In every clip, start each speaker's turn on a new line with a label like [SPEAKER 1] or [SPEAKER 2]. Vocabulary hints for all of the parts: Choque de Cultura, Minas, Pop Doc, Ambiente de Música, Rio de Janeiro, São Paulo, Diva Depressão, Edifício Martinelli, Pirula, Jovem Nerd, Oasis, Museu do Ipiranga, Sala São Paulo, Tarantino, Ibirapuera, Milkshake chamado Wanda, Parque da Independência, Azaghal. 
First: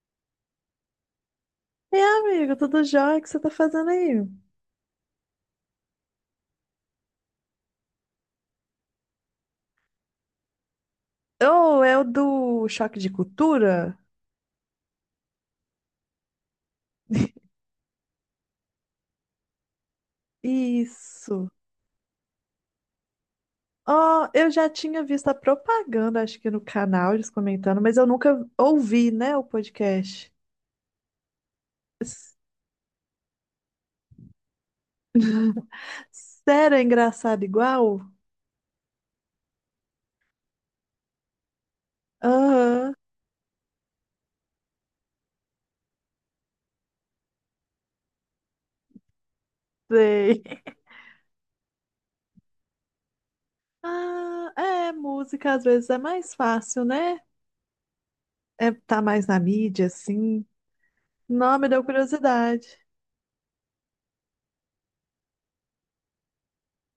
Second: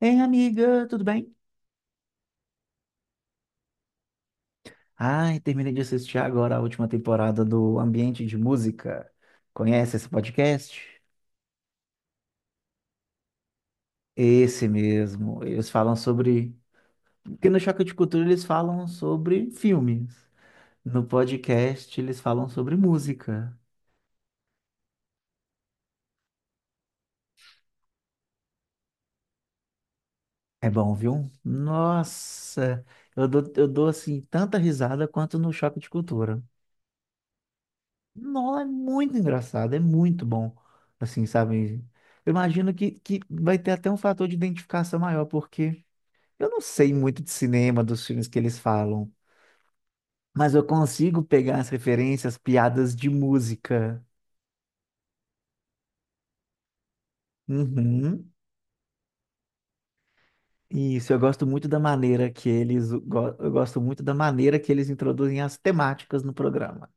[SPEAKER 1] Ei, amiga, tudo bem?
[SPEAKER 2] E amigo, tudo jóia? O que você tá fazendo aí?
[SPEAKER 1] Ai, terminei de assistir agora a última temporada do Ambiente de Música. Conhece esse podcast?
[SPEAKER 2] Oh, é o do choque de cultura?
[SPEAKER 1] Esse mesmo. Eles falam sobre. Porque no Choque de Cultura eles falam sobre filmes. No
[SPEAKER 2] Isso.
[SPEAKER 1] podcast eles falam sobre música.
[SPEAKER 2] Oh, eu já tinha visto a propaganda, acho que no canal, eles comentando, mas eu nunca ouvi, né, o podcast.
[SPEAKER 1] É bom, viu?
[SPEAKER 2] S-
[SPEAKER 1] Nossa, eu dou assim tanta risada quanto no Choque de Cultura.
[SPEAKER 2] Sério, é engraçado igual?
[SPEAKER 1] Não, é muito engraçado, é muito bom. Assim, sabe? Eu imagino que,
[SPEAKER 2] Aham,
[SPEAKER 1] que vai ter até um fator de identificação maior, porque eu não sei muito de cinema, dos filmes que eles falam,
[SPEAKER 2] sei.
[SPEAKER 1] mas eu consigo pegar as referências, piadas de música.
[SPEAKER 2] Ah, é, música às vezes é mais fácil, né?
[SPEAKER 1] Uhum.
[SPEAKER 2] É, tá mais na mídia, assim.
[SPEAKER 1] Isso, eu gosto
[SPEAKER 2] Não,
[SPEAKER 1] muito
[SPEAKER 2] me
[SPEAKER 1] da
[SPEAKER 2] deu
[SPEAKER 1] maneira que
[SPEAKER 2] curiosidade.
[SPEAKER 1] eu gosto muito da maneira que eles introduzem as temáticas no programa.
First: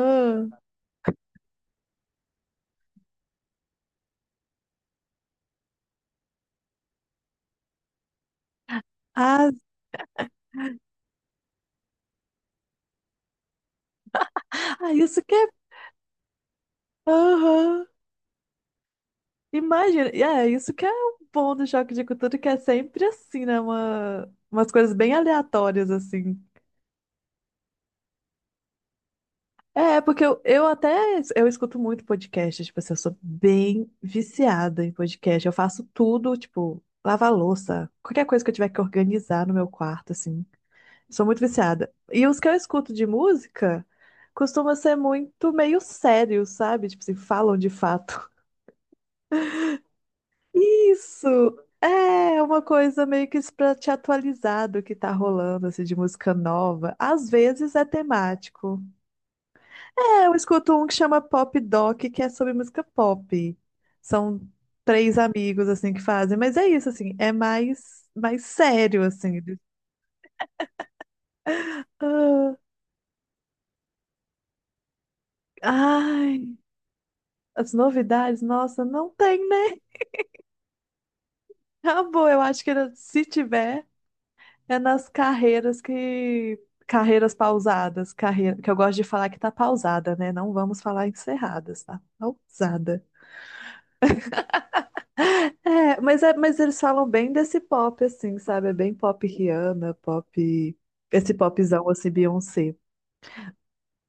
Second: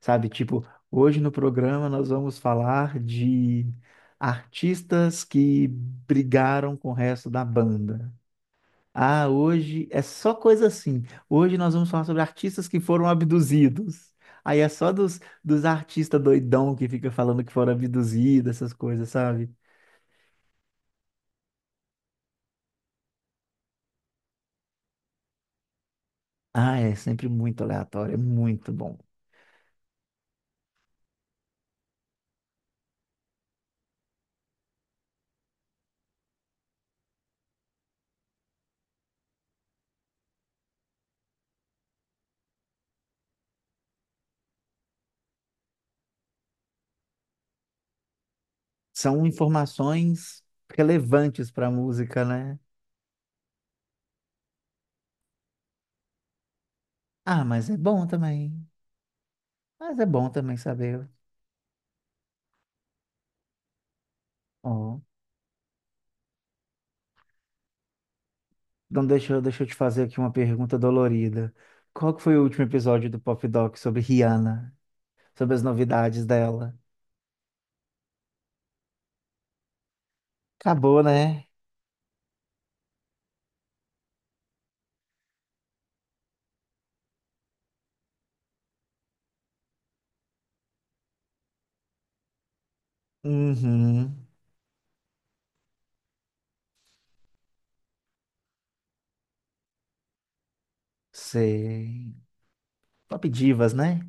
[SPEAKER 1] Sabe, tipo, hoje no programa nós vamos falar de artistas que brigaram com o resto da banda. Ah,
[SPEAKER 2] ah,
[SPEAKER 1] hoje é só coisa assim. Hoje nós vamos falar sobre artistas que foram abduzidos. Aí é só
[SPEAKER 2] ah,
[SPEAKER 1] dos,
[SPEAKER 2] isso que é.
[SPEAKER 1] dos artistas doidão que fica falando que foram
[SPEAKER 2] Aham.
[SPEAKER 1] abduzidos, essas coisas, sabe?
[SPEAKER 2] Imagina, e é isso que é o bom do choque de cultura, que é sempre assim, né? Uma, umas coisas bem aleatórias, assim.
[SPEAKER 1] Ah, é sempre muito aleatório, é muito bom.
[SPEAKER 2] É, porque eu escuto muito podcast, tipo assim, eu sou bem viciada em podcast. Eu faço tudo, tipo, lavar louça, qualquer coisa que eu tiver que organizar no meu quarto, assim. Sou muito viciada. E os que eu escuto de música costumam ser muito meio sérios, sabe? Tipo assim, falam de fato.
[SPEAKER 1] São informações
[SPEAKER 2] Isso!
[SPEAKER 1] relevantes para a música,
[SPEAKER 2] É
[SPEAKER 1] né?
[SPEAKER 2] uma coisa meio que para te atualizar do que tá rolando, assim, de música nova. Às
[SPEAKER 1] Ah, mas
[SPEAKER 2] vezes
[SPEAKER 1] é
[SPEAKER 2] é
[SPEAKER 1] bom também.
[SPEAKER 2] temático.
[SPEAKER 1] Mas é
[SPEAKER 2] É,
[SPEAKER 1] bom
[SPEAKER 2] eu
[SPEAKER 1] também
[SPEAKER 2] escuto um que
[SPEAKER 1] saber.
[SPEAKER 2] chama Pop Doc, que é sobre música pop. São
[SPEAKER 1] Ó.
[SPEAKER 2] três amigos, assim, que fazem. Mas é isso, assim, é mais sério,
[SPEAKER 1] Então,
[SPEAKER 2] assim.
[SPEAKER 1] deixa eu te fazer aqui uma pergunta dolorida. Qual que foi o
[SPEAKER 2] Ah,
[SPEAKER 1] último episódio do Pop Doc sobre Rihanna? Sobre as novidades
[SPEAKER 2] ai,
[SPEAKER 1] dela?
[SPEAKER 2] as novidades, nossa, não tem, né?
[SPEAKER 1] Acabou, né?
[SPEAKER 2] Acabou, eu acho que se tiver. É nas carreiras que. Carreiras pausadas, carreira, que eu gosto de falar que tá pausada, né? Não vamos falar encerradas, tá pausada.
[SPEAKER 1] Uhum.
[SPEAKER 2] mas eles falam bem desse pop, assim, sabe? É bem pop Rihanna, pop. Esse popzão, assim,
[SPEAKER 1] Sei.
[SPEAKER 2] Beyoncé.
[SPEAKER 1] Top divas, né?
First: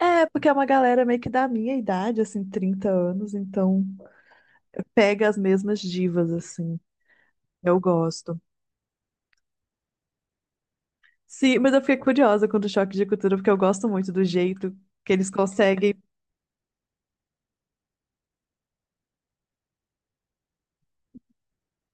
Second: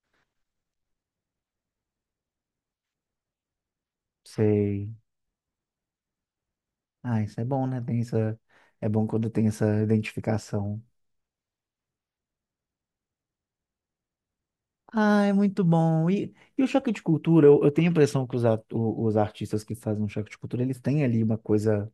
[SPEAKER 2] É, porque é uma galera meio que da minha idade, assim, 30 anos, então
[SPEAKER 1] Sei.
[SPEAKER 2] pega as mesmas divas, assim.
[SPEAKER 1] Ah, isso é bom,
[SPEAKER 2] Eu
[SPEAKER 1] né? Tem essa...
[SPEAKER 2] gosto.
[SPEAKER 1] É bom quando tem essa identificação.
[SPEAKER 2] Sim, mas eu fiquei curiosa com o choque de cultura, porque eu gosto muito do jeito que
[SPEAKER 1] Ah,
[SPEAKER 2] eles
[SPEAKER 1] é muito
[SPEAKER 2] conseguem.
[SPEAKER 1] bom. E o choque de cultura, eu tenho a impressão que os artistas que fazem um choque de cultura, eles têm ali uma coisa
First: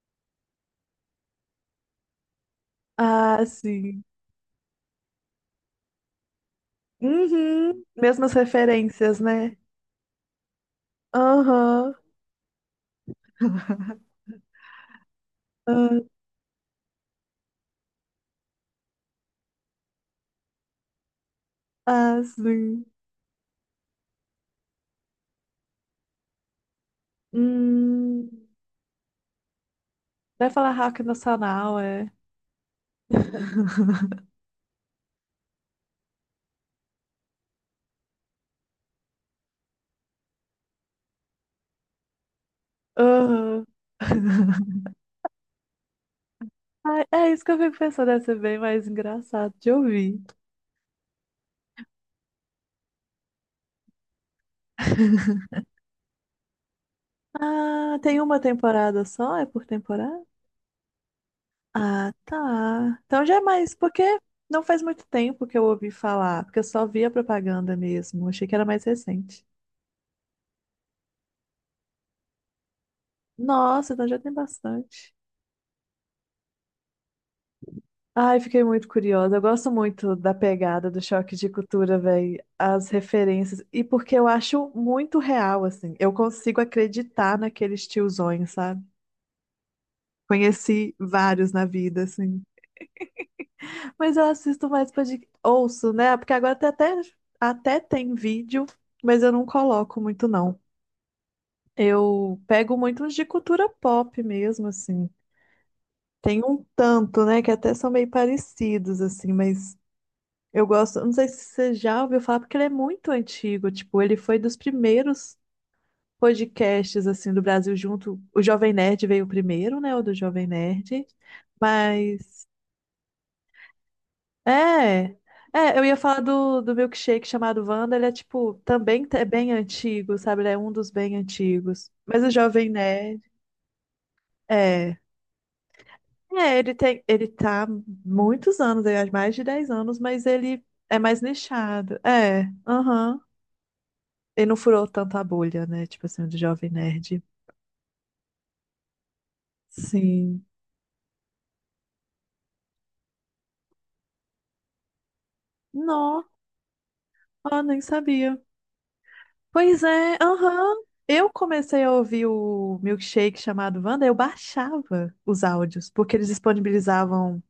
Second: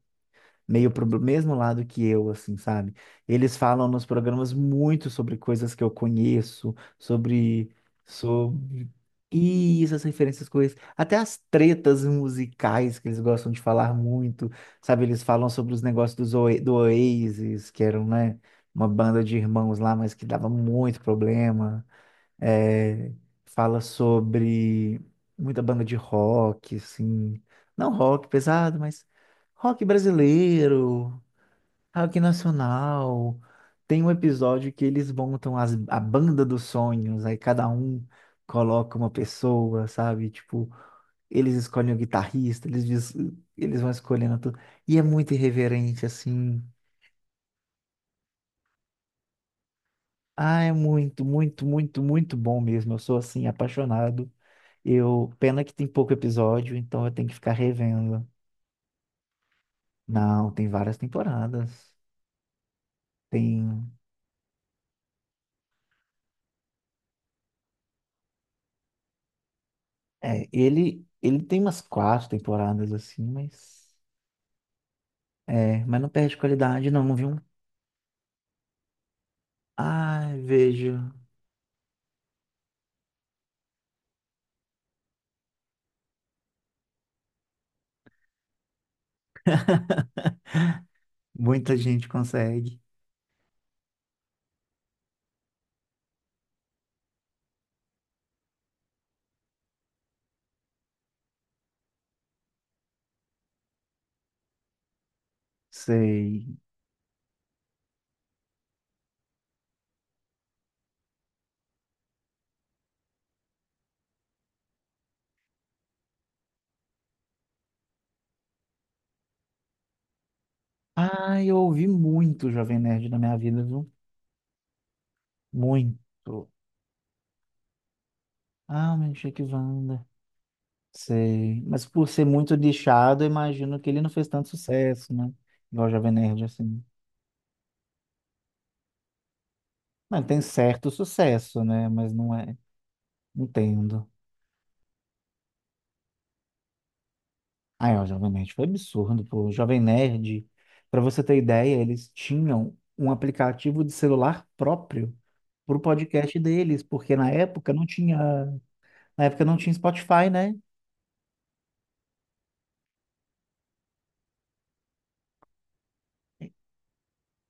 [SPEAKER 1] meio pro mesmo lado que eu, assim, sabe?
[SPEAKER 2] Ah,
[SPEAKER 1] Eles falam
[SPEAKER 2] sim.
[SPEAKER 1] nos programas muito sobre coisas que eu conheço, sobre,
[SPEAKER 2] Uhum. Mesmas
[SPEAKER 1] sobre
[SPEAKER 2] referências, né?
[SPEAKER 1] isso, as referências com isso, até as
[SPEAKER 2] Aham.
[SPEAKER 1] tretas musicais que eles gostam de falar muito, sabe? Eles falam sobre os
[SPEAKER 2] Ah,
[SPEAKER 1] negócios do Oasis, que eram, né, uma banda de irmãos lá, mas que dava muito problema.
[SPEAKER 2] ah, sim.
[SPEAKER 1] É, fala sobre muita banda de rock, assim. Não rock
[SPEAKER 2] Hum.
[SPEAKER 1] pesado, mas rock
[SPEAKER 2] Vai falar rock
[SPEAKER 1] brasileiro,
[SPEAKER 2] nacional, é.
[SPEAKER 1] rock nacional. Tem um episódio que eles montam a banda dos sonhos, aí cada um coloca uma pessoa, sabe? Tipo, eles escolhem o guitarrista,
[SPEAKER 2] Aham.
[SPEAKER 1] eles vão escolhendo tudo. E é muito irreverente, assim.
[SPEAKER 2] Ai, é isso que eu fico pensando, deve ser bem mais engraçado de ouvir.
[SPEAKER 1] Ah, é muito, muito, muito, muito bom mesmo. Eu sou, assim, apaixonado. Eu, pena que tem pouco episódio, então eu tenho que ficar
[SPEAKER 2] Ah, tem
[SPEAKER 1] revendo.
[SPEAKER 2] uma temporada só? É por temporada?
[SPEAKER 1] Não, tem várias temporadas.
[SPEAKER 2] Ah, tá. Então já é mais,
[SPEAKER 1] Tem,
[SPEAKER 2] porque não faz muito tempo que eu ouvi falar, porque eu só vi a propaganda mesmo. Achei que era mais recente.
[SPEAKER 1] ele tem umas 4 temporadas assim,
[SPEAKER 2] Nossa,
[SPEAKER 1] mas
[SPEAKER 2] então já tem bastante.
[SPEAKER 1] é, mas não perde qualidade não, viu?
[SPEAKER 2] Ai, fiquei muito curiosa. Eu gosto muito da
[SPEAKER 1] Ai,
[SPEAKER 2] pegada
[SPEAKER 1] vejo,
[SPEAKER 2] do choque de cultura, velho, as referências. E porque eu acho muito real, assim. Eu consigo acreditar naqueles tiozões, sabe? Conheci vários na
[SPEAKER 1] muita
[SPEAKER 2] vida,
[SPEAKER 1] gente
[SPEAKER 2] assim.
[SPEAKER 1] consegue.
[SPEAKER 2] Mas eu assisto mais podcast. Ouço, né? Porque agora tem até tem vídeo, mas eu não coloco muito, não. Eu pego muito uns de cultura pop mesmo, assim. Tem
[SPEAKER 1] Sei.
[SPEAKER 2] um tanto, né? Que até são meio parecidos, assim, mas. Eu gosto, não sei se você já ouviu falar, porque ele é muito antigo. Tipo, ele foi dos primeiros podcasts assim do Brasil junto. O Jovem Nerd veio primeiro, né? O do Jovem Nerd.
[SPEAKER 1] Ah, eu ouvi
[SPEAKER 2] Mas
[SPEAKER 1] muito Jovem Nerd na minha vida, viu?
[SPEAKER 2] é, eu ia falar
[SPEAKER 1] Muito.
[SPEAKER 2] do milkshake chamado Wanda, ele é tipo,
[SPEAKER 1] Ah,
[SPEAKER 2] também
[SPEAKER 1] meu
[SPEAKER 2] é
[SPEAKER 1] Chique
[SPEAKER 2] bem
[SPEAKER 1] Wanda.
[SPEAKER 2] antigo, sabe? Ele é um dos bem
[SPEAKER 1] Sei. Mas
[SPEAKER 2] antigos.
[SPEAKER 1] por
[SPEAKER 2] Mas
[SPEAKER 1] ser
[SPEAKER 2] o
[SPEAKER 1] muito
[SPEAKER 2] Jovem Nerd
[SPEAKER 1] nichado, eu imagino que ele não fez tanto
[SPEAKER 2] é,
[SPEAKER 1] sucesso, né? Igual Jovem Nerd,
[SPEAKER 2] ele
[SPEAKER 1] assim.
[SPEAKER 2] tem, ele tá há muitos anos, ele é mais de 10 anos,
[SPEAKER 1] Mas
[SPEAKER 2] mas
[SPEAKER 1] tem
[SPEAKER 2] ele
[SPEAKER 1] certo
[SPEAKER 2] é mais
[SPEAKER 1] sucesso, né?
[SPEAKER 2] nichado.
[SPEAKER 1] Mas não
[SPEAKER 2] É,
[SPEAKER 1] é.
[SPEAKER 2] aham.
[SPEAKER 1] Entendo.
[SPEAKER 2] Ele não furou tanta bolha, né? Tipo assim, o do Jovem Nerd.
[SPEAKER 1] Ah, é, o Jovem Nerd foi absurdo, pô. O Jovem Nerd,
[SPEAKER 2] Sim.
[SPEAKER 1] para você ter ideia, eles tinham um aplicativo de celular próprio pro
[SPEAKER 2] Não.
[SPEAKER 1] podcast deles, porque na
[SPEAKER 2] Ah,
[SPEAKER 1] época
[SPEAKER 2] nem
[SPEAKER 1] não tinha,
[SPEAKER 2] sabia.
[SPEAKER 1] na época não tinha
[SPEAKER 2] Pois é,
[SPEAKER 1] Spotify, né?
[SPEAKER 2] aham. Eu comecei a ouvir o Milkshake chamado Wanda, eu baixava os áudios, porque eles disponibilizavam,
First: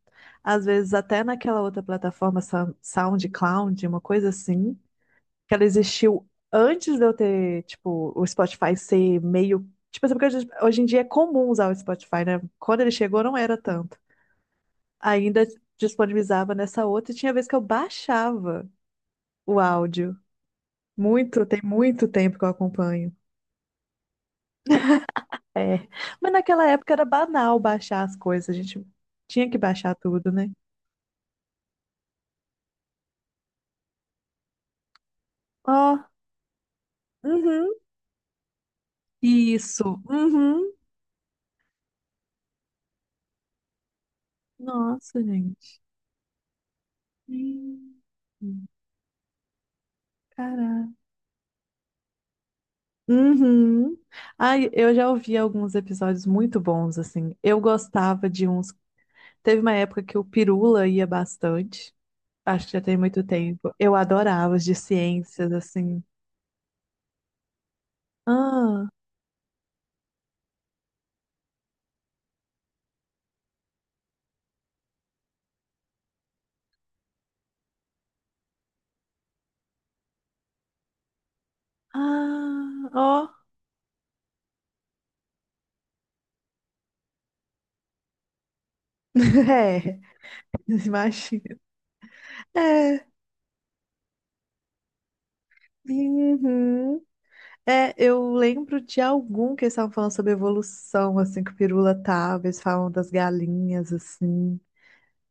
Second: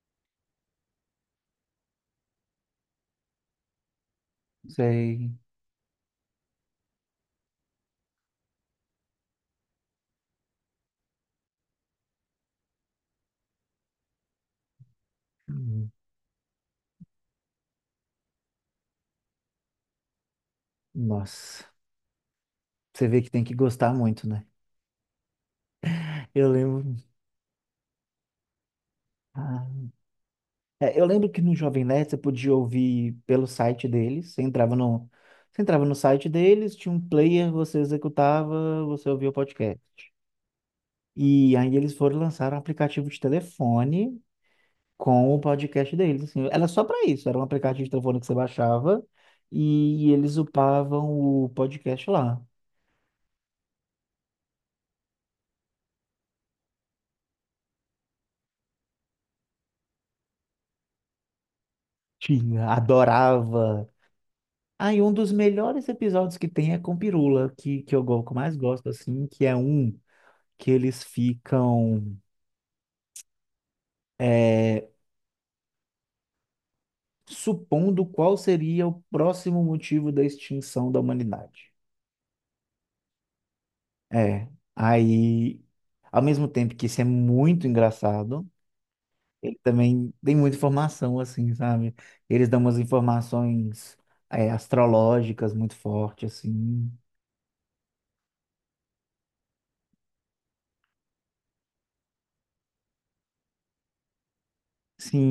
[SPEAKER 2] às vezes, até naquela outra plataforma, SoundCloud, uma coisa assim,
[SPEAKER 1] Sei.
[SPEAKER 2] que ela existiu antes de eu ter, tipo, o Spotify ser meio. Tipo assim, porque hoje em dia é comum usar o Spotify, né? Quando ele chegou, não era tanto. Ainda
[SPEAKER 1] Hum,
[SPEAKER 2] disponibilizava nessa outra, e tinha vez que eu baixava o áudio. Muito, tem
[SPEAKER 1] Nossa,
[SPEAKER 2] muito tempo que eu
[SPEAKER 1] você
[SPEAKER 2] acompanho.
[SPEAKER 1] vê que tem que gostar muito, né?
[SPEAKER 2] É. Mas
[SPEAKER 1] Eu
[SPEAKER 2] naquela
[SPEAKER 1] lembro.
[SPEAKER 2] época era banal baixar as coisas, a gente tinha que baixar tudo, né?
[SPEAKER 1] É, eu lembro que no Jovem Nerd você podia ouvir pelo site deles. Você entrava no
[SPEAKER 2] Ó,
[SPEAKER 1] site deles, tinha um player,
[SPEAKER 2] uhum,
[SPEAKER 1] você executava, você ouvia o podcast.
[SPEAKER 2] isso, uhum.
[SPEAKER 1] E aí eles foram lançar um aplicativo de telefone
[SPEAKER 2] Nossa,
[SPEAKER 1] com o
[SPEAKER 2] gente.
[SPEAKER 1] podcast deles. Assim, era só para isso, era um aplicativo de
[SPEAKER 2] Hum,
[SPEAKER 1] telefone que você baixava e eles
[SPEAKER 2] Caraca.
[SPEAKER 1] upavam o podcast lá.
[SPEAKER 2] Uhum. Ai, eu já ouvi alguns episódios muito bons, assim. Eu gostava de uns. Teve uma época que o Pirula ia bastante. Acho
[SPEAKER 1] Tinha,
[SPEAKER 2] que já tem muito tempo.
[SPEAKER 1] adorava.
[SPEAKER 2] Eu adorava os de
[SPEAKER 1] Aí um dos
[SPEAKER 2] ciências,
[SPEAKER 1] melhores
[SPEAKER 2] assim.
[SPEAKER 1] episódios que tem é com Pirula, que eu mais
[SPEAKER 2] Ah,
[SPEAKER 1] gosto, assim, que é um que eles ficam. É, supondo qual seria o próximo motivo da extinção da humanidade.
[SPEAKER 2] ah, ó.
[SPEAKER 1] É, aí, ao mesmo tempo que isso é muito engraçado, ele
[SPEAKER 2] É,
[SPEAKER 1] também tem muita informação,
[SPEAKER 2] imagina.
[SPEAKER 1] assim, sabe? Eles dão umas
[SPEAKER 2] É,
[SPEAKER 1] informações, é, astrológicas muito fortes, assim.
[SPEAKER 2] uhum. É, eu lembro de algum que eles estavam falando sobre evolução, assim, que o Pirula tava, eles falam das galinhas, assim.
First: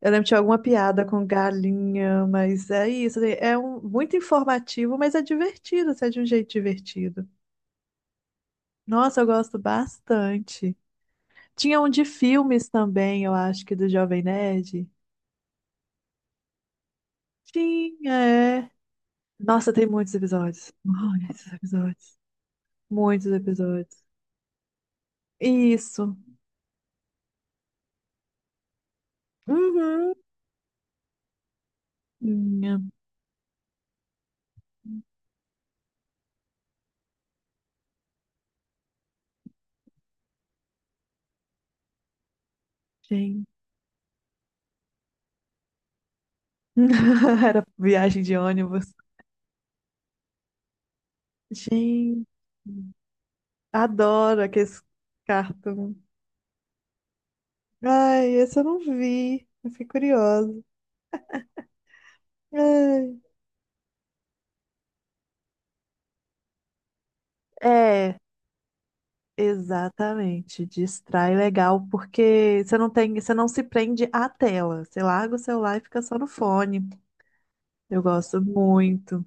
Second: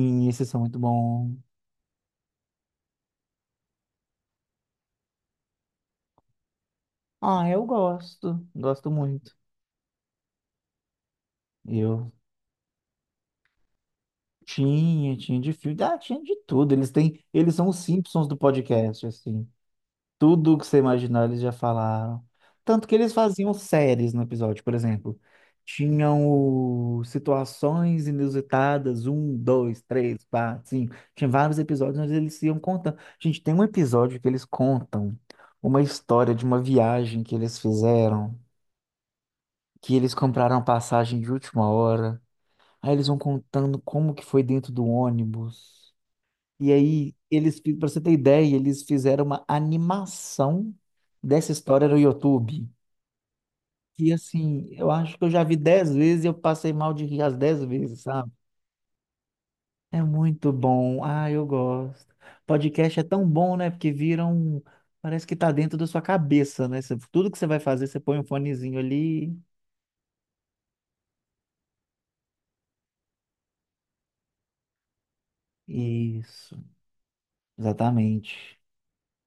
[SPEAKER 2] Eu lembro de
[SPEAKER 1] esses
[SPEAKER 2] alguma
[SPEAKER 1] são muito
[SPEAKER 2] piada com
[SPEAKER 1] bons.
[SPEAKER 2] galinha, mas é isso, assim, é um, muito informativo, mas é divertido, assim, é de um jeito divertido.
[SPEAKER 1] Ah, eu gosto, gosto
[SPEAKER 2] Nossa, eu
[SPEAKER 1] muito.
[SPEAKER 2] gosto bastante. Tinha um de
[SPEAKER 1] Eu
[SPEAKER 2] filmes também, eu acho que do Jovem Nerd.
[SPEAKER 1] tinha, tinha de filme, ah, tinha de tudo. Eles têm, eles são os
[SPEAKER 2] Tinha,
[SPEAKER 1] Simpsons do
[SPEAKER 2] é.
[SPEAKER 1] podcast, assim.
[SPEAKER 2] Nossa, tem muitos
[SPEAKER 1] Tudo que
[SPEAKER 2] episódios.
[SPEAKER 1] você imaginar, eles
[SPEAKER 2] Muitos
[SPEAKER 1] já
[SPEAKER 2] episódios.
[SPEAKER 1] falaram. Tanto que eles
[SPEAKER 2] Muitos
[SPEAKER 1] faziam
[SPEAKER 2] episódios.
[SPEAKER 1] séries no episódio, por exemplo.
[SPEAKER 2] Isso.
[SPEAKER 1] Tinham o situações inusitadas, um, dois,
[SPEAKER 2] Uhum.
[SPEAKER 1] três, quatro, cinco. Tinha vários episódios onde eles iam
[SPEAKER 2] Minha,
[SPEAKER 1] contando. Gente, tem um episódio que eles contam uma história de uma viagem que eles fizeram, que eles compraram passagem de última hora. Aí eles vão
[SPEAKER 2] gente.
[SPEAKER 1] contando como que foi dentro do ônibus. E aí, eles,
[SPEAKER 2] Era
[SPEAKER 1] para você ter
[SPEAKER 2] viagem de
[SPEAKER 1] ideia, eles
[SPEAKER 2] ônibus.
[SPEAKER 1] fizeram uma animação dessa história no
[SPEAKER 2] Gente,
[SPEAKER 1] YouTube. E
[SPEAKER 2] adoro
[SPEAKER 1] assim,
[SPEAKER 2] aqueles
[SPEAKER 1] eu acho que eu já vi dez
[SPEAKER 2] cartão.
[SPEAKER 1] vezes e eu passei mal de rir as 10 vezes, sabe?
[SPEAKER 2] Ai, esse eu não vi. Eu fiquei
[SPEAKER 1] É muito
[SPEAKER 2] curiosa.
[SPEAKER 1] bom. Ah, eu gosto. Podcast é
[SPEAKER 2] Ai.
[SPEAKER 1] tão bom, né? Porque vira um. Parece que tá dentro da sua cabeça, né? Você- Tudo que você vai fazer, você
[SPEAKER 2] É,
[SPEAKER 1] põe um fonezinho ali.
[SPEAKER 2] exatamente, distrai legal, porque você não tem, você não se prende à tela. Você larga o celular e fica só no
[SPEAKER 1] Isso,
[SPEAKER 2] fone. Eu gosto
[SPEAKER 1] exatamente.
[SPEAKER 2] muito.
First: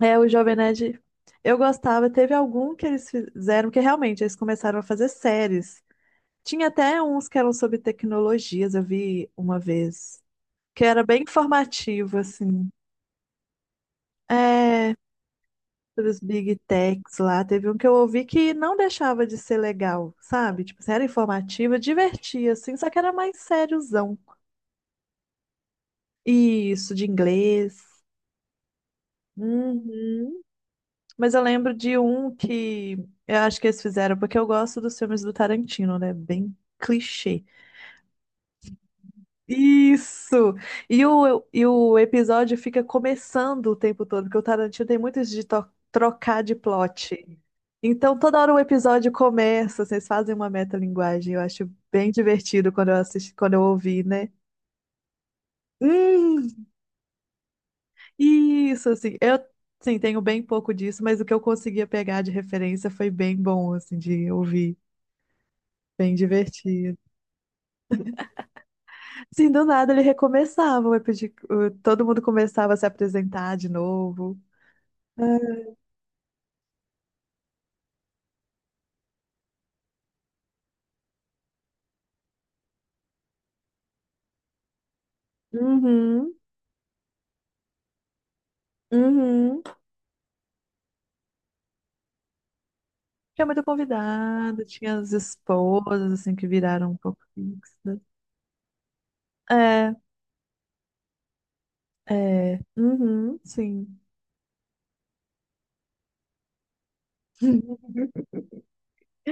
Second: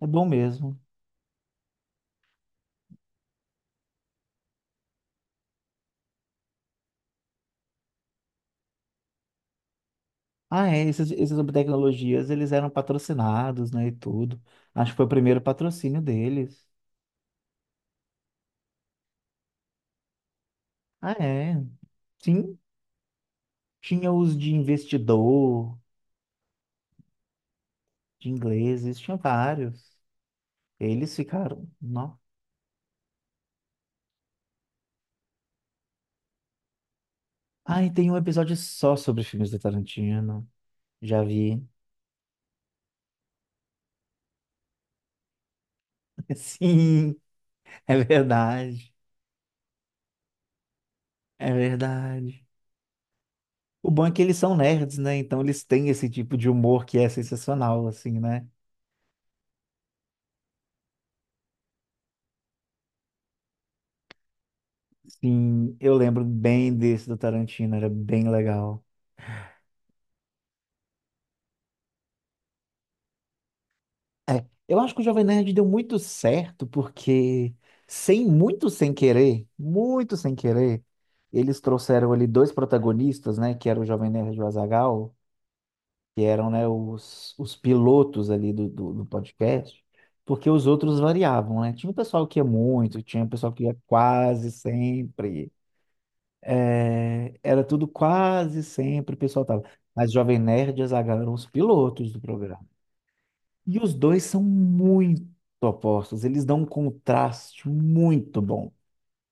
[SPEAKER 1] É
[SPEAKER 2] É, o
[SPEAKER 1] bom
[SPEAKER 2] Jovem
[SPEAKER 1] mesmo.
[SPEAKER 2] Nerd, eu gostava. Teve algum que eles fizeram, que realmente eles começaram a fazer séries. Tinha até uns que eram sobre tecnologias, eu vi uma vez,
[SPEAKER 1] Ah,
[SPEAKER 2] que
[SPEAKER 1] é,
[SPEAKER 2] era
[SPEAKER 1] esses,
[SPEAKER 2] bem
[SPEAKER 1] esses sobre
[SPEAKER 2] informativo,
[SPEAKER 1] tecnologias, eles eram
[SPEAKER 2] assim.
[SPEAKER 1] patrocinados, né, e tudo. Acho
[SPEAKER 2] É,
[SPEAKER 1] que foi o primeiro patrocínio
[SPEAKER 2] dos big
[SPEAKER 1] deles.
[SPEAKER 2] techs lá. Teve um que eu ouvi que não deixava de ser legal, sabe? Tipo, assim, era
[SPEAKER 1] Ah, é.
[SPEAKER 2] informativa, divertia,
[SPEAKER 1] Sim,
[SPEAKER 2] assim, só que era mais
[SPEAKER 1] tinha
[SPEAKER 2] sériozão.
[SPEAKER 1] os de investidor,
[SPEAKER 2] Isso, de inglês.
[SPEAKER 1] de ingleses, tinha vários.
[SPEAKER 2] Uhum.
[SPEAKER 1] Eles
[SPEAKER 2] Mas eu
[SPEAKER 1] ficaram,
[SPEAKER 2] lembro de
[SPEAKER 1] não.
[SPEAKER 2] um que eu acho que eles fizeram, porque eu gosto dos filmes do Tarantino, né? Bem clichê.
[SPEAKER 1] Ah, e tem um episódio só sobre filmes do Tarantino.
[SPEAKER 2] Isso! E
[SPEAKER 1] Já
[SPEAKER 2] o,
[SPEAKER 1] vi.
[SPEAKER 2] e o episódio fica começando o tempo todo, porque o Tarantino tem muito isso de trocar de
[SPEAKER 1] Sim,
[SPEAKER 2] plot.
[SPEAKER 1] é
[SPEAKER 2] Então, toda hora o
[SPEAKER 1] verdade.
[SPEAKER 2] episódio começa, vocês fazem uma metalinguagem. Eu
[SPEAKER 1] É
[SPEAKER 2] acho bem
[SPEAKER 1] verdade.
[SPEAKER 2] divertido quando eu assisti, quando eu
[SPEAKER 1] O
[SPEAKER 2] ouvi,
[SPEAKER 1] bom é que
[SPEAKER 2] né?
[SPEAKER 1] eles são nerds, né? Então eles têm esse tipo de
[SPEAKER 2] Hum,
[SPEAKER 1] humor que é sensacional, assim, né?
[SPEAKER 2] isso, assim, eu sim, tenho bem pouco disso, mas o que eu conseguia pegar de referência foi bem bom, assim, de ouvir.
[SPEAKER 1] Sim, eu
[SPEAKER 2] Bem
[SPEAKER 1] lembro bem
[SPEAKER 2] divertido.
[SPEAKER 1] desse do Tarantino, era bem legal.
[SPEAKER 2] Assim, do nada ele recomeçava, todo mundo começava a se apresentar de novo.
[SPEAKER 1] É, eu acho que o Jovem Nerd deu muito certo, porque sem muito sem querer, muito sem querer, eles trouxeram ali dois protagonistas, né? Que era o Jovem Nerd e o Azaghal, que
[SPEAKER 2] Uhum,
[SPEAKER 1] eram, né, os pilotos ali do
[SPEAKER 2] uhum.
[SPEAKER 1] podcast, porque os outros variavam, né? Tinha um pessoal que ia muito, tinha um
[SPEAKER 2] Tinha
[SPEAKER 1] pessoal
[SPEAKER 2] muito
[SPEAKER 1] que ia quase
[SPEAKER 2] convidado, tinha as
[SPEAKER 1] sempre.
[SPEAKER 2] esposas, assim, que viraram um pouco
[SPEAKER 1] É, era tudo
[SPEAKER 2] fixas.
[SPEAKER 1] quase sempre o pessoal tava.
[SPEAKER 2] É,
[SPEAKER 1] Mas Jovem Nerd e Azaghal eram os pilotos do
[SPEAKER 2] é,
[SPEAKER 1] programa.
[SPEAKER 2] uhum,
[SPEAKER 1] E os
[SPEAKER 2] sim.
[SPEAKER 1] dois são muito opostos, eles dão um contraste muito bom.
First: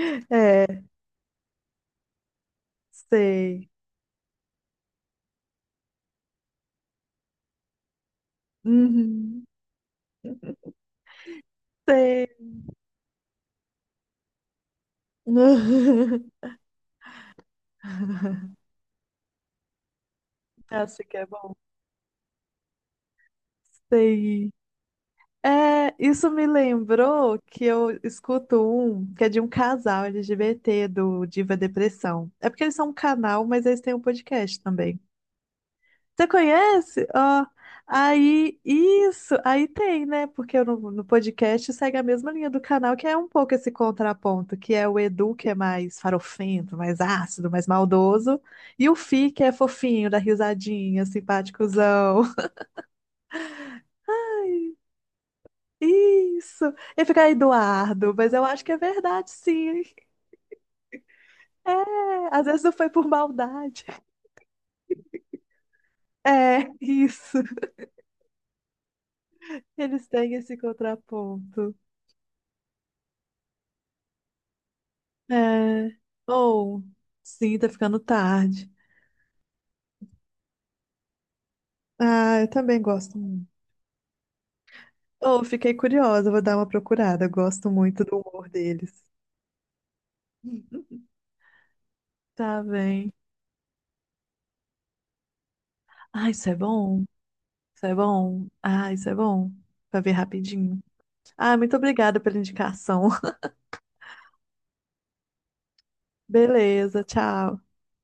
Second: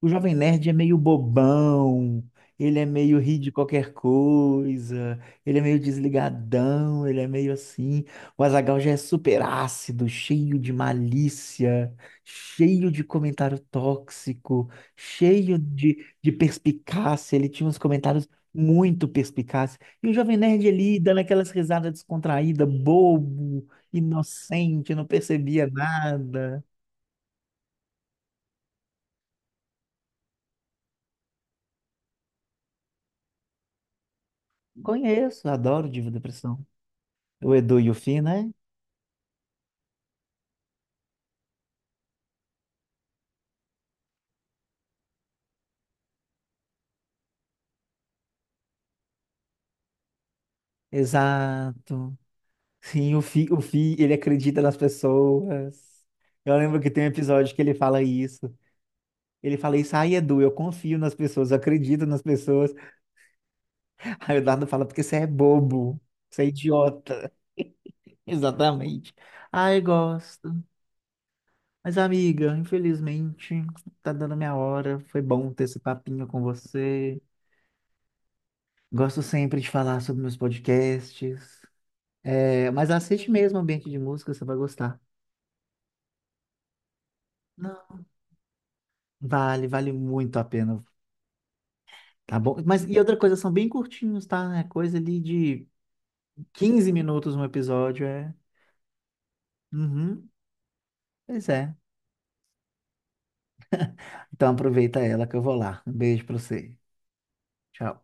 [SPEAKER 1] O Jovem Nerd é
[SPEAKER 2] É,
[SPEAKER 1] meio bobão, ele é meio ri de
[SPEAKER 2] sei.
[SPEAKER 1] qualquer coisa, ele é meio desligadão, ele é meio assim. O Azaghal já é super
[SPEAKER 2] Uhum,
[SPEAKER 1] ácido, cheio de malícia,
[SPEAKER 2] sei.
[SPEAKER 1] cheio de comentário tóxico, cheio de perspicácia. Ele tinha uns comentários muito perspicazes. E o Jovem Nerd ali,
[SPEAKER 2] Acho que
[SPEAKER 1] dando
[SPEAKER 2] é
[SPEAKER 1] aquelas
[SPEAKER 2] bom.
[SPEAKER 1] risadas descontraídas, bobo,
[SPEAKER 2] Sei.
[SPEAKER 1] inocente, não percebia
[SPEAKER 2] É, isso me
[SPEAKER 1] nada.
[SPEAKER 2] lembrou que eu escuto um que é de um casal LGBT do Diva Depressão. É porque eles são um canal, mas eles têm um podcast também.
[SPEAKER 1] Conheço, adoro Diva
[SPEAKER 2] Você
[SPEAKER 1] Depressão.
[SPEAKER 2] conhece? Ó,
[SPEAKER 1] O Edu e o Fi, né?
[SPEAKER 2] aí, isso, aí tem, né? Porque no podcast segue a mesma linha do canal, que é um pouco esse contraponto, que é o Edu, que é mais farofento, mais ácido, mais maldoso, e o Fi, que é fofinho, dá risadinha,
[SPEAKER 1] Exato.
[SPEAKER 2] simpáticozão.
[SPEAKER 1] Sim, o Fi, ele acredita nas pessoas. Eu
[SPEAKER 2] Isso!
[SPEAKER 1] lembro que tem
[SPEAKER 2] E
[SPEAKER 1] um
[SPEAKER 2] fica
[SPEAKER 1] episódio que ele fala
[SPEAKER 2] Eduardo, mas eu
[SPEAKER 1] isso.
[SPEAKER 2] acho que é verdade,
[SPEAKER 1] Ele fala
[SPEAKER 2] sim.
[SPEAKER 1] isso, ai, Edu, eu confio nas pessoas, eu
[SPEAKER 2] É,
[SPEAKER 1] acredito nas
[SPEAKER 2] às vezes
[SPEAKER 1] pessoas.
[SPEAKER 2] não foi por maldade.
[SPEAKER 1] Aí o Eduardo fala, porque você é bobo, você é
[SPEAKER 2] É,
[SPEAKER 1] idiota.
[SPEAKER 2] isso.
[SPEAKER 1] Exatamente. Ai,
[SPEAKER 2] Eles têm
[SPEAKER 1] gosto.
[SPEAKER 2] esse contraponto.
[SPEAKER 1] Mas, amiga, infelizmente, tá dando minha hora. Foi bom ter esse
[SPEAKER 2] É.
[SPEAKER 1] papinho com
[SPEAKER 2] Ou,
[SPEAKER 1] você.
[SPEAKER 2] sim, tá ficando tarde.
[SPEAKER 1] Gosto sempre de falar sobre meus podcasts.
[SPEAKER 2] Ah, eu
[SPEAKER 1] É,
[SPEAKER 2] também
[SPEAKER 1] mas
[SPEAKER 2] gosto
[SPEAKER 1] assiste
[SPEAKER 2] muito.
[SPEAKER 1] mesmo Ambiente de Música, você vai gostar.
[SPEAKER 2] Ou, fiquei curiosa, vou dar uma procurada. Eu gosto muito do humor deles.
[SPEAKER 1] Vale, vale muito a pena, tá bom?
[SPEAKER 2] Tá
[SPEAKER 1] Mas e
[SPEAKER 2] bem.
[SPEAKER 1] outra coisa, são bem curtinhos, tá? É coisa ali de
[SPEAKER 2] Ah, isso é
[SPEAKER 1] 15
[SPEAKER 2] bom.
[SPEAKER 1] minutos um
[SPEAKER 2] Isso é
[SPEAKER 1] episódio, é.
[SPEAKER 2] bom. Ah, isso é bom. Pra ver
[SPEAKER 1] Uhum,
[SPEAKER 2] rapidinho.
[SPEAKER 1] pois
[SPEAKER 2] Ah,
[SPEAKER 1] é.
[SPEAKER 2] muito obrigada pela indicação.
[SPEAKER 1] Então aproveita ela que eu vou lá. Um beijo pra você.
[SPEAKER 2] Beleza, tchau.
[SPEAKER 1] Tchau.